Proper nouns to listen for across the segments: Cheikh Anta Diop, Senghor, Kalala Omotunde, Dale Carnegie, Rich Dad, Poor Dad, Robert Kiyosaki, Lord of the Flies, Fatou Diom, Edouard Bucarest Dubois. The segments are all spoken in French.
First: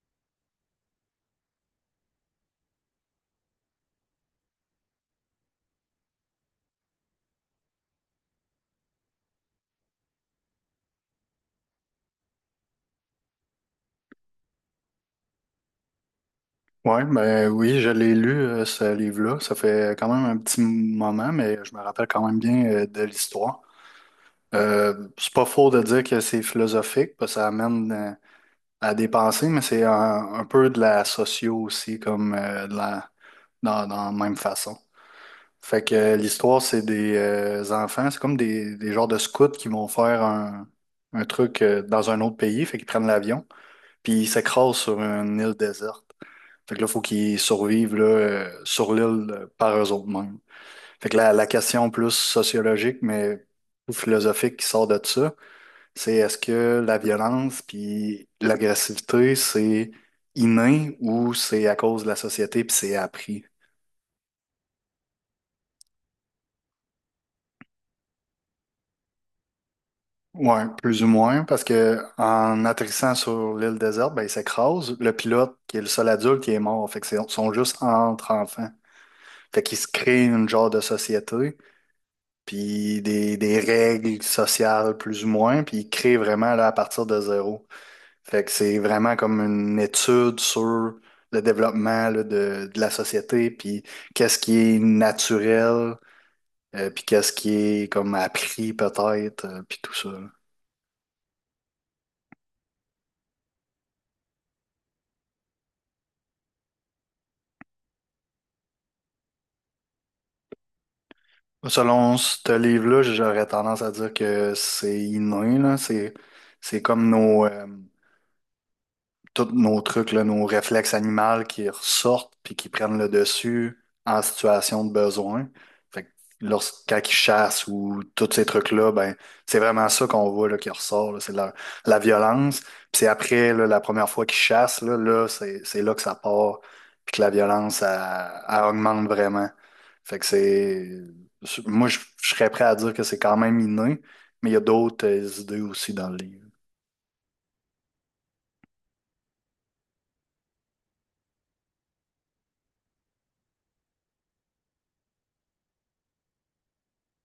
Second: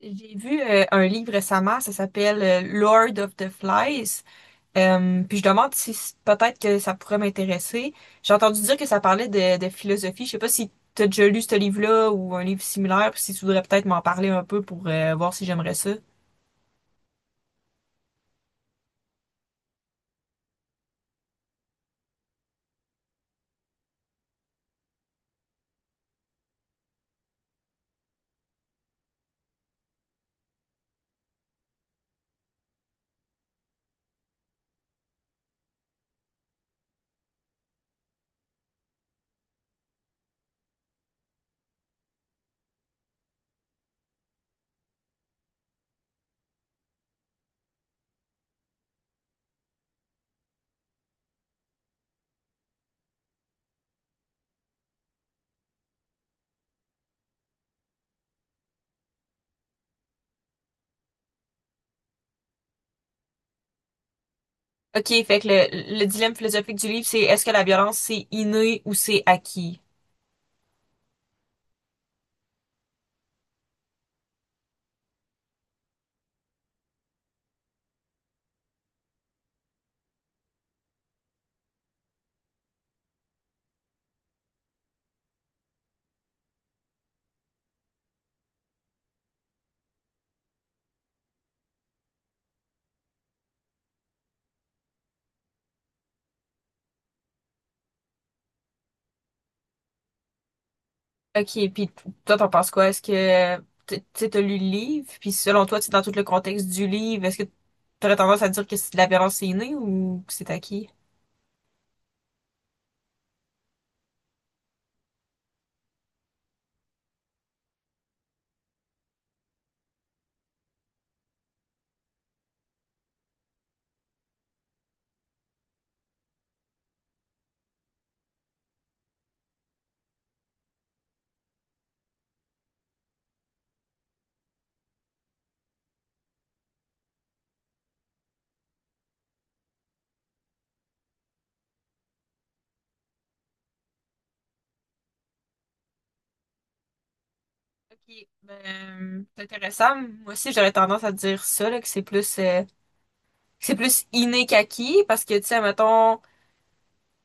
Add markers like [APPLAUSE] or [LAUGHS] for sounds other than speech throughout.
J'ai vu un livre récemment, ça s'appelle Lord of the Flies. Puis je demande si peut-être que ça pourrait m'intéresser. J'ai entendu dire que ça parlait de philosophie. Je sais pas si tu as déjà lu ce livre-là ou un livre similaire, puis si tu voudrais peut-être m'en parler un peu pour voir si j'aimerais ça. Ouais, ben oui, je l'ai lu, ce livre-là. Ça fait quand même un petit moment, mais je me rappelle quand même bien de l'histoire. C'est pas faux de dire que c'est philosophique, parce que ça amène à des pensées, mais c'est un peu de la socio aussi, comme de dans la même façon. Fait que l'histoire, c'est des enfants, c'est comme des genres de scouts qui vont faire un truc dans un autre pays, fait qu'ils prennent l'avion, puis ils s'écrasent sur une île déserte. Fait que là, il faut qu'ils survivent là, sur l'île par eux-mêmes. Fait que la question plus sociologique, mais ou philosophique qui sort de ça, c'est est-ce que la violence puis l'agressivité, c'est inné ou c'est à cause de la société puis c'est appris? OK, fait que le dilemme philosophique du livre, c'est est-ce que la violence c'est inné ou c'est acquis? Ouais, plus ou moins, parce que en atterrissant sur l'île déserte, ben, il s'écrase. Le pilote, qui est le seul adulte, il est mort. Fait que ils sont juste entre enfants. Fait qu'ils se créent une genre de société, puis des règles sociales plus ou moins, puis il crée vraiment là, à partir de zéro. Fait que c'est vraiment comme une étude sur le développement là, de la société, puis qu'est-ce qui est naturel, puis qu'est-ce qui est comme appris peut-être, puis tout ça. Là. OK, puis toi, t'en penses quoi? Tu sais, t'as lu le livre, puis selon toi, tu sais, dans tout le contexte du livre, est-ce que t'aurais tendance à dire que c'est de la violence est innée ou que c'est acquis? Selon ce livre-là, j'aurais tendance à dire que c'est inné, là. C'est comme nos, tous nos trucs, là, nos réflexes animaux qui ressortent puis qui prennent le dessus en situation de besoin. Fait que lorsque, chassent ou tous ces trucs-là, ben, c'est vraiment ça qu'on voit là, qui ressort. Là. C'est de la violence. Puis c'est après, là, la première fois qu'ils chassent, là, là, c'est là que ça part puis que la violence, elle, elle augmente vraiment. Fait que c'est... Moi, je serais prêt à dire que c'est quand même inné, mais il y a d'autres idées aussi dans le livre. OK, ben, c'est intéressant. Moi aussi, j'aurais tendance à dire ça, là, que c'est plus inné qu'acquis, parce que, tu sais, mettons,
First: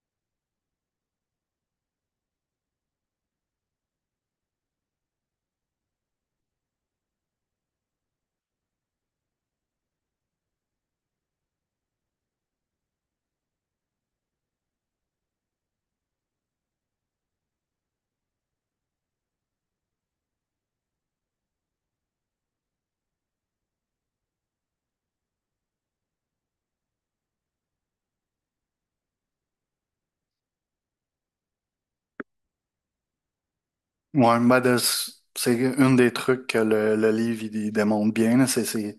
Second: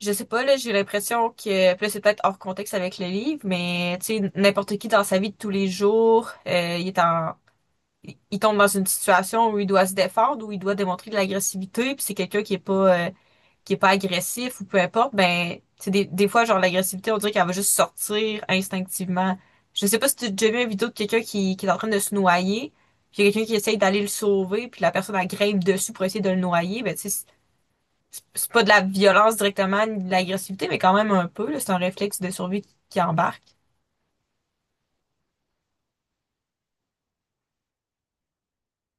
je sais pas, là, j'ai l'impression que, puis là, c'est peut-être hors contexte avec le livre, mais, tu sais, n'importe qui dans sa vie de tous les jours, il tombe dans une situation où il doit se défendre, où il doit démontrer de l'agressivité, puis c'est quelqu'un qui est pas agressif ou peu importe, ben c'est des fois genre l'agressivité, on dirait qu'elle va juste sortir instinctivement. Je sais pas si tu as déjà vu une vidéo de quelqu'un qui est en train de se noyer, puis il y a quelqu'un qui essaye d'aller le sauver, puis la personne elle grimpe dessus pour essayer de le noyer, ben tu sais c'est pas de la violence directement, ni de l'agressivité, mais quand même un peu là, c'est un réflexe de survie qui embarque. Ouais, c'est un des trucs que le livre il démontre bien, là, c'est ces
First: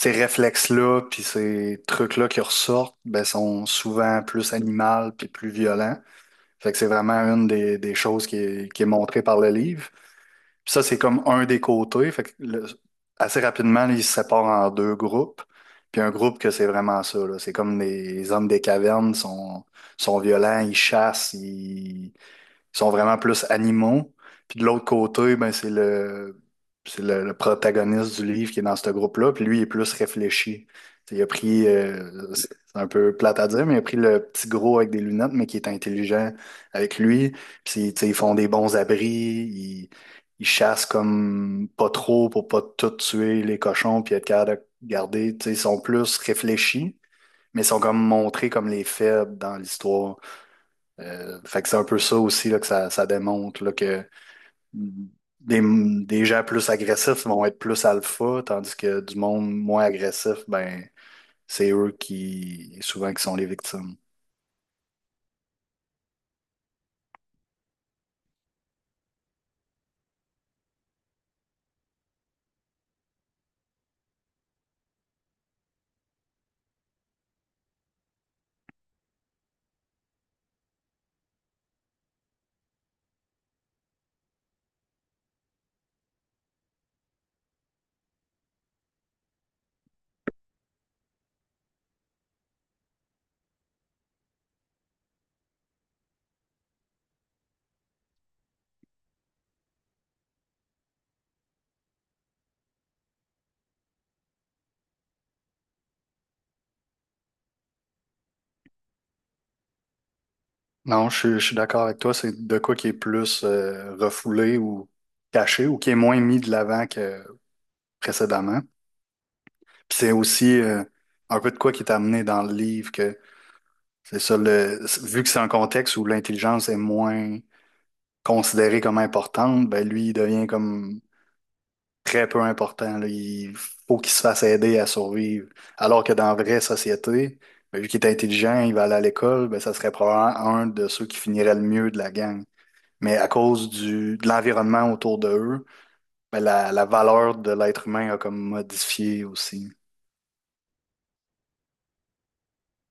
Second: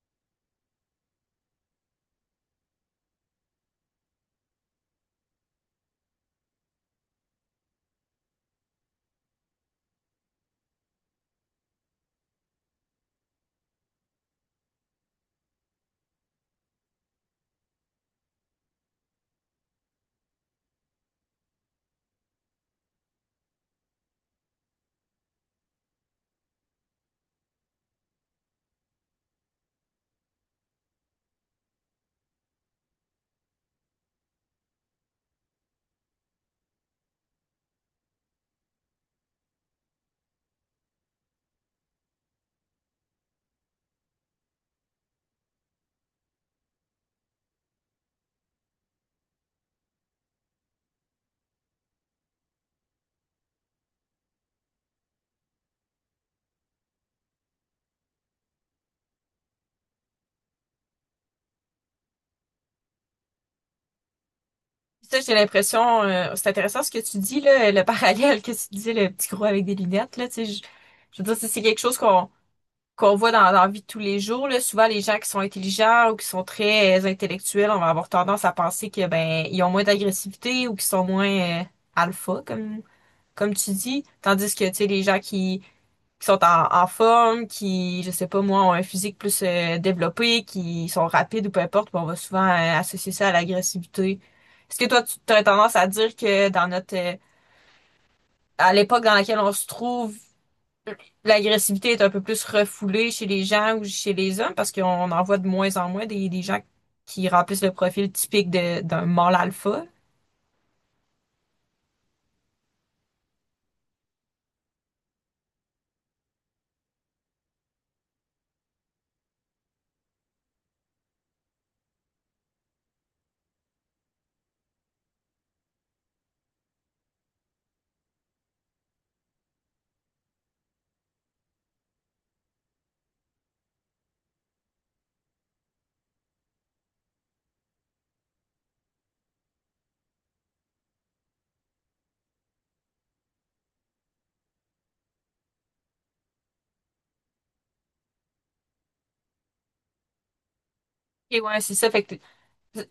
ces réflexes-là, puis ces trucs-là qui ressortent, ben, sont souvent plus animaux puis plus violents. Fait que c'est vraiment une des choses qui est montrée par le livre. Puis ça, c'est comme un des côtés. Assez rapidement, là, ils se séparent en deux groupes. Puis un groupe que c'est vraiment ça, là. C'est comme des les hommes des cavernes sont, sont violents, ils chassent, sont vraiment plus animaux. Puis de l'autre côté, ben, c'est c'est le protagoniste du livre qui est dans ce groupe-là. Puis lui, il est plus réfléchi. T'sais, il a pris, c'est un peu plate à dire, mais il a pris le petit gros avec des lunettes, mais qui est intelligent avec lui. Puis t'sais, ils font des bons abris, ils chassent comme pas trop pour pas tout tuer les cochons, puis être capable de garder. T'sais, ils sont plus réfléchis, mais ils sont comme montrés comme les faibles dans l'histoire. Fait que c'est un peu ça aussi là, que ça démontre là, que des gens plus agressifs vont être plus alpha, tandis que du monde moins agressif, ben c'est eux qui souvent qui sont les victimes. Ça, j'ai l'impression, c'est intéressant ce que tu dis, là, le [LAUGHS] parallèle que tu disais, le petit gros avec des lunettes, là, tu sais, je veux dire, c'est quelque chose qu'on voit dans la vie de tous les jours, là. Souvent, les gens qui sont intelligents ou qui sont très intellectuels, on va avoir tendance à penser que, ben, ils ont moins d'agressivité ou qu'ils sont moins alpha, comme tu dis. Tandis que, tu sais, les gens qui sont en forme, qui, je sais pas moi, ont un physique plus développé, qui sont rapides ou peu importe, puis on va souvent associer ça à l'agressivité. Est-ce que toi, tu as tendance à dire que dans notre, à l'époque dans laquelle on se trouve, l'agressivité est un peu plus refoulée chez les gens ou chez les hommes parce qu'on en voit de moins en moins des gens qui remplissent le profil typique d'un mâle alpha? Non, je suis d'accord avec toi, c'est de quoi qui est plus refoulé ou caché ou qui est moins mis de l'avant que précédemment. Puis c'est aussi un peu de quoi qui est amené dans le livre que c'est ça le vu que c'est un contexte où l'intelligence est moins considérée comme importante, ben lui, il devient comme très peu important. Là. Il faut qu'il se fasse aider à survivre. Alors que dans la vraie société, ben, vu qu'il est intelligent, il va aller à l'école, ben, ça serait probablement un de ceux qui finirait le mieux de la gang. Mais à cause du, de l'environnement autour de eux, ben, la valeur de l'être humain a comme modifié aussi. Et ouais, c'est ça. Fait que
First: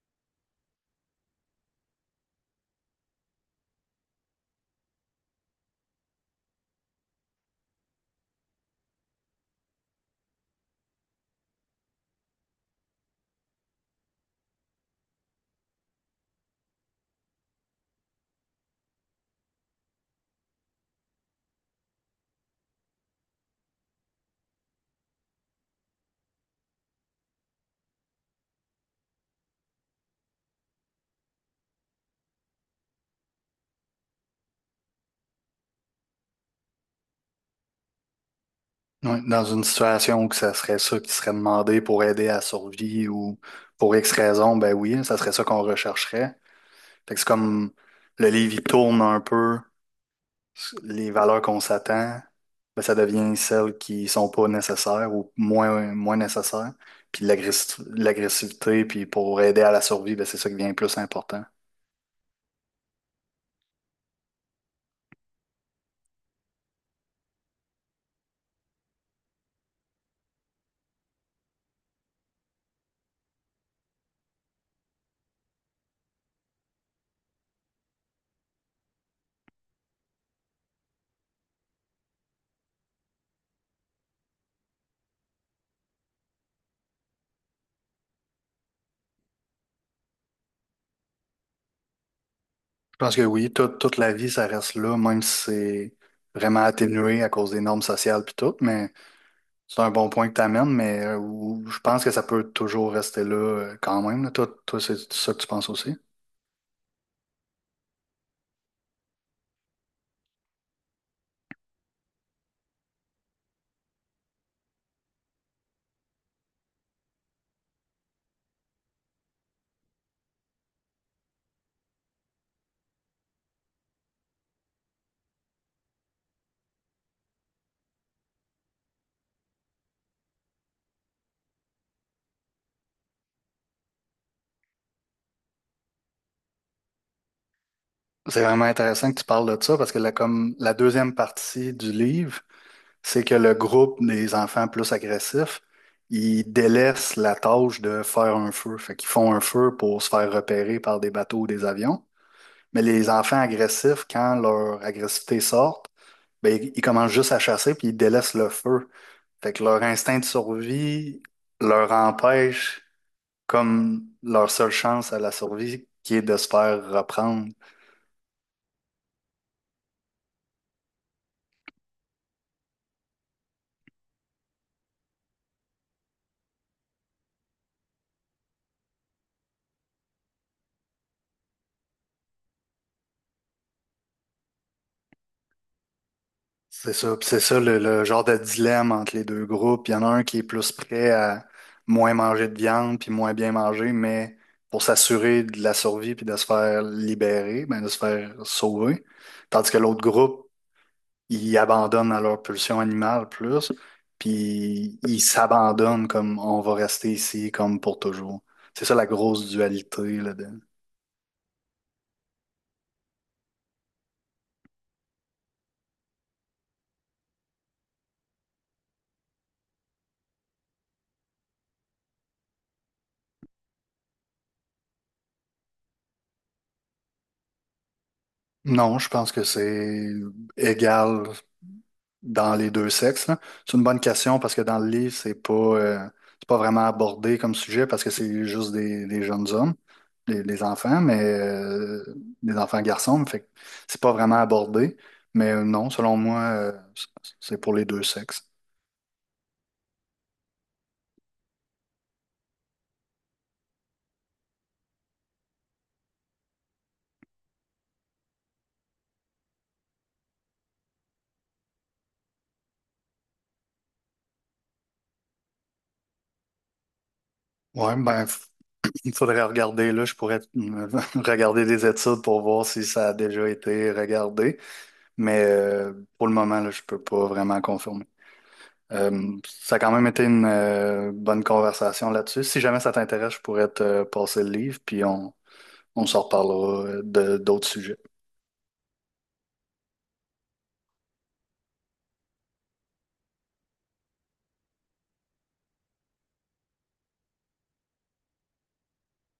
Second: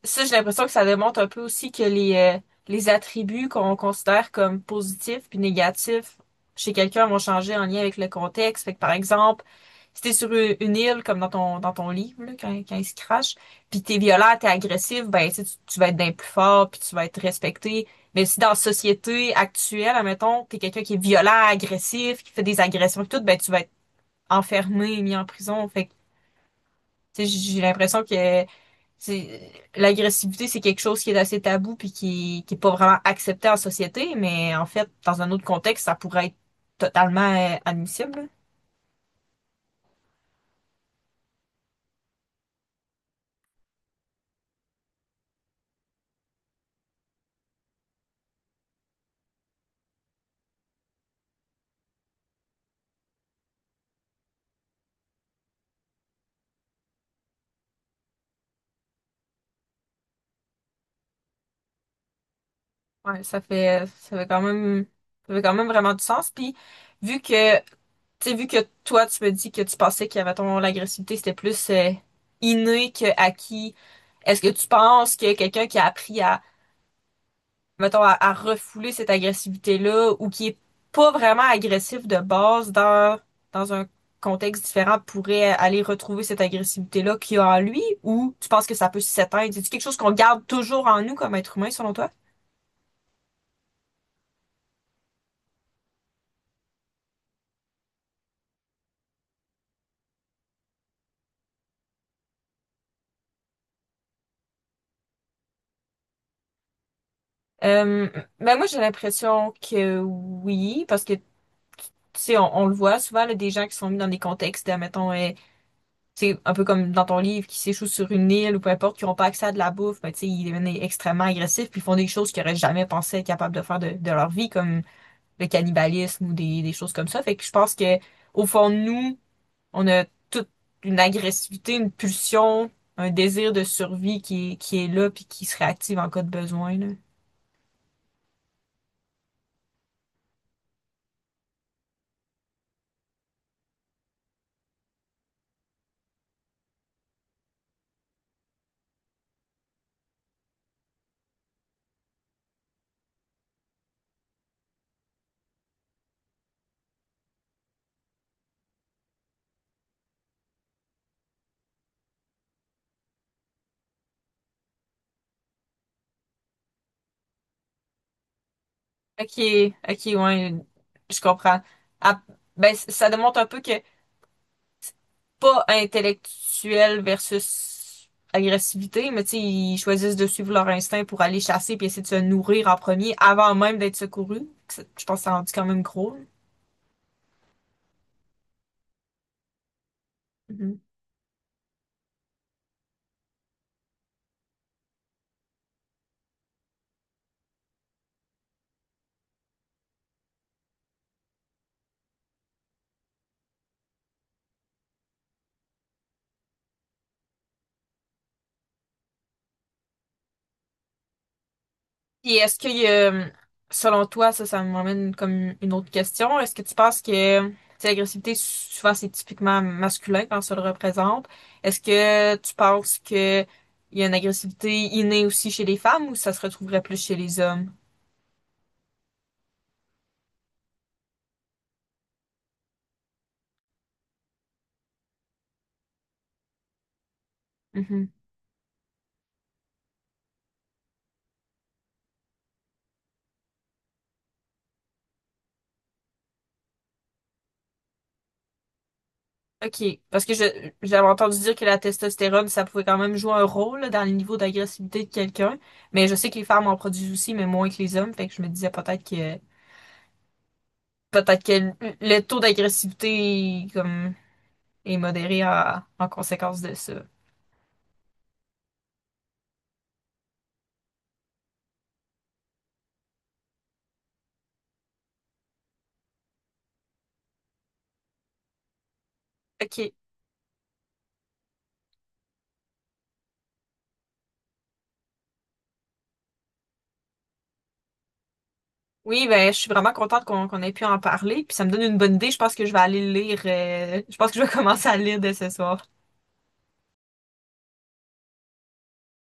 ça, j'ai l'impression que ça démontre un peu aussi que les attributs qu'on considère comme positifs puis négatifs chez quelqu'un vont changer en lien avec le contexte. Fait que, par exemple, si t'es sur une île, comme dans ton livre, là, quand il se crache, puis t'es violent, t'es agressif, ben, sais, tu vas être d'un plus fort, puis tu vas être respecté. Mais si dans la société actuelle, admettons, t'es quelqu'un qui est violent, agressif, qui fait des agressions et tout, ben, tu vas être enfermé, mis en prison. Fait que tu sais, j'ai l'impression que l'agressivité, c'est quelque chose qui est assez tabou puis qui est pas vraiment accepté en société, mais en fait, dans un autre contexte, ça pourrait être totalement admissible. Ouais, dans une situation où que ça serait ça qui serait demandé pour aider à la survie ou pour X raison, ben oui, ça serait ça qu'on rechercherait. Fait que c'est comme le livre, il tourne un peu les valeurs qu'on s'attend, ben, ça devient celles qui sont pas nécessaires ou moins, moins nécessaires. Puis l'agressivité, puis pour aider à la survie, ben, c'est ça qui devient plus important. Là, ouais, ça fait quand même vraiment du sens. Puis, vu que, tu vu que toi, tu me dis que tu pensais qu'il y avait ton l'agressivité, c'était plus inné que acquis, est-ce que tu penses que quelqu'un qui a appris à mettons, à refouler cette agressivité-là ou qui est pas vraiment agressif de base dans un contexte différent pourrait aller retrouver cette agressivité-là qu'il y a en lui ou tu penses que ça peut s'éteindre? C'est-tu quelque chose qu'on garde toujours en nous comme être humain selon toi? Je pense que oui, toute la vie, ça reste là, même si c'est vraiment atténué à cause des normes sociales puis tout, mais c'est un bon point que tu amènes, mais je pense que ça peut toujours rester là quand même. Là. Toi, toi, c'est ça que tu penses aussi. Euh, ben moi j'ai l'impression que oui, parce que tu sais, on le voit souvent là, des gens qui sont mis dans des contextes, mettons, c'est un peu comme dans ton livre, qui s'échouent sur une île ou peu importe, qui n'ont pas accès à de la bouffe, ben, tu sais, ils deviennent extrêmement agressifs, puis ils font des choses qu'ils n'auraient jamais pensé être capables de faire de leur vie, comme le cannibalisme ou des choses comme ça. Fait que je pense que au fond de nous, on a toute une agressivité, une pulsion, un désir de survie qui est là, puis qui se réactive en cas de besoin, là. C'est vraiment intéressant que tu parles de ça parce que la, comme la deuxième partie du livre, c'est que le groupe des enfants plus agressifs, ils délaissent la tâche de faire un feu. Fait qu'ils font un feu pour se faire repérer par des bateaux ou des avions. Mais les enfants agressifs, quand leur agressivité sort, ben, ils commencent juste à chasser puis ils délaissent le feu. Fait que leur instinct de survie leur empêche comme leur seule chance à la survie qui est de se faire reprendre. Ok, ok, ouais, je comprends. Ah, ben, ça démontre un peu que pas intellectuel versus agressivité, mais tu sais, ils choisissent de suivre leur instinct pour aller chasser puis essayer de se nourrir en premier avant même d'être secourus. Je pense que ça rendu quand même gros. C'est ça. Puis c'est ça le genre de dilemme entre les deux groupes. Il y en a un qui est plus Mhm. prêt à moins manger de viande puis moins bien manger, mais pour s'assurer de la survie puis de se faire libérer, ben de se faire sauver. Tandis que l'autre groupe ils abandonnent à leur pulsion animale plus, puis ils s'abandonnent comme on va rester ici comme pour toujours. C'est ça la grosse dualité là-dedans. Et selon toi, ça m'amène comme une autre question. Est-ce que tu penses que, tu sais, l'agressivité, souvent, c'est typiquement masculin quand ça le représente. Est-ce que tu penses que il y a une agressivité innée aussi chez les femmes ou ça se retrouverait plus chez les hommes? Non, je pense que c'est égal dans les deux sexes, là. C'est une bonne question parce que dans le livre, c'est pas vraiment abordé comme sujet parce que c'est juste des jeunes hommes, des enfants, mais des enfants garçons, mais fait que c'est pas vraiment abordé. Mais non, selon moi, c'est pour les deux sexes. OK. Parce que je j'avais entendu dire que la testostérone, ça pouvait quand même jouer un rôle là, dans les niveaux d'agressivité de quelqu'un. Mais je sais que les femmes en produisent aussi, mais moins que les hommes. Fait que je me disais peut-être que le taux d'agressivité comme est modéré en conséquence de ça. Ouais, il faudrait regarder, là, je pourrais [LAUGHS] regarder des études pour voir si ça a déjà été regardé, mais pour le moment, là, je peux pas vraiment confirmer. Ça a OK. quand même été une bonne conversation là-dessus. Si jamais ça t'intéresse, je pourrais te passer le livre, puis on s'en reparlera de d'autres sujets. Oui, ben je suis vraiment contente qu'on ait pu en parler. Puis ça me donne une bonne idée. Je pense que je vais aller le lire. Je pense que je vais [LAUGHS] commencer à le lire dès ce soir.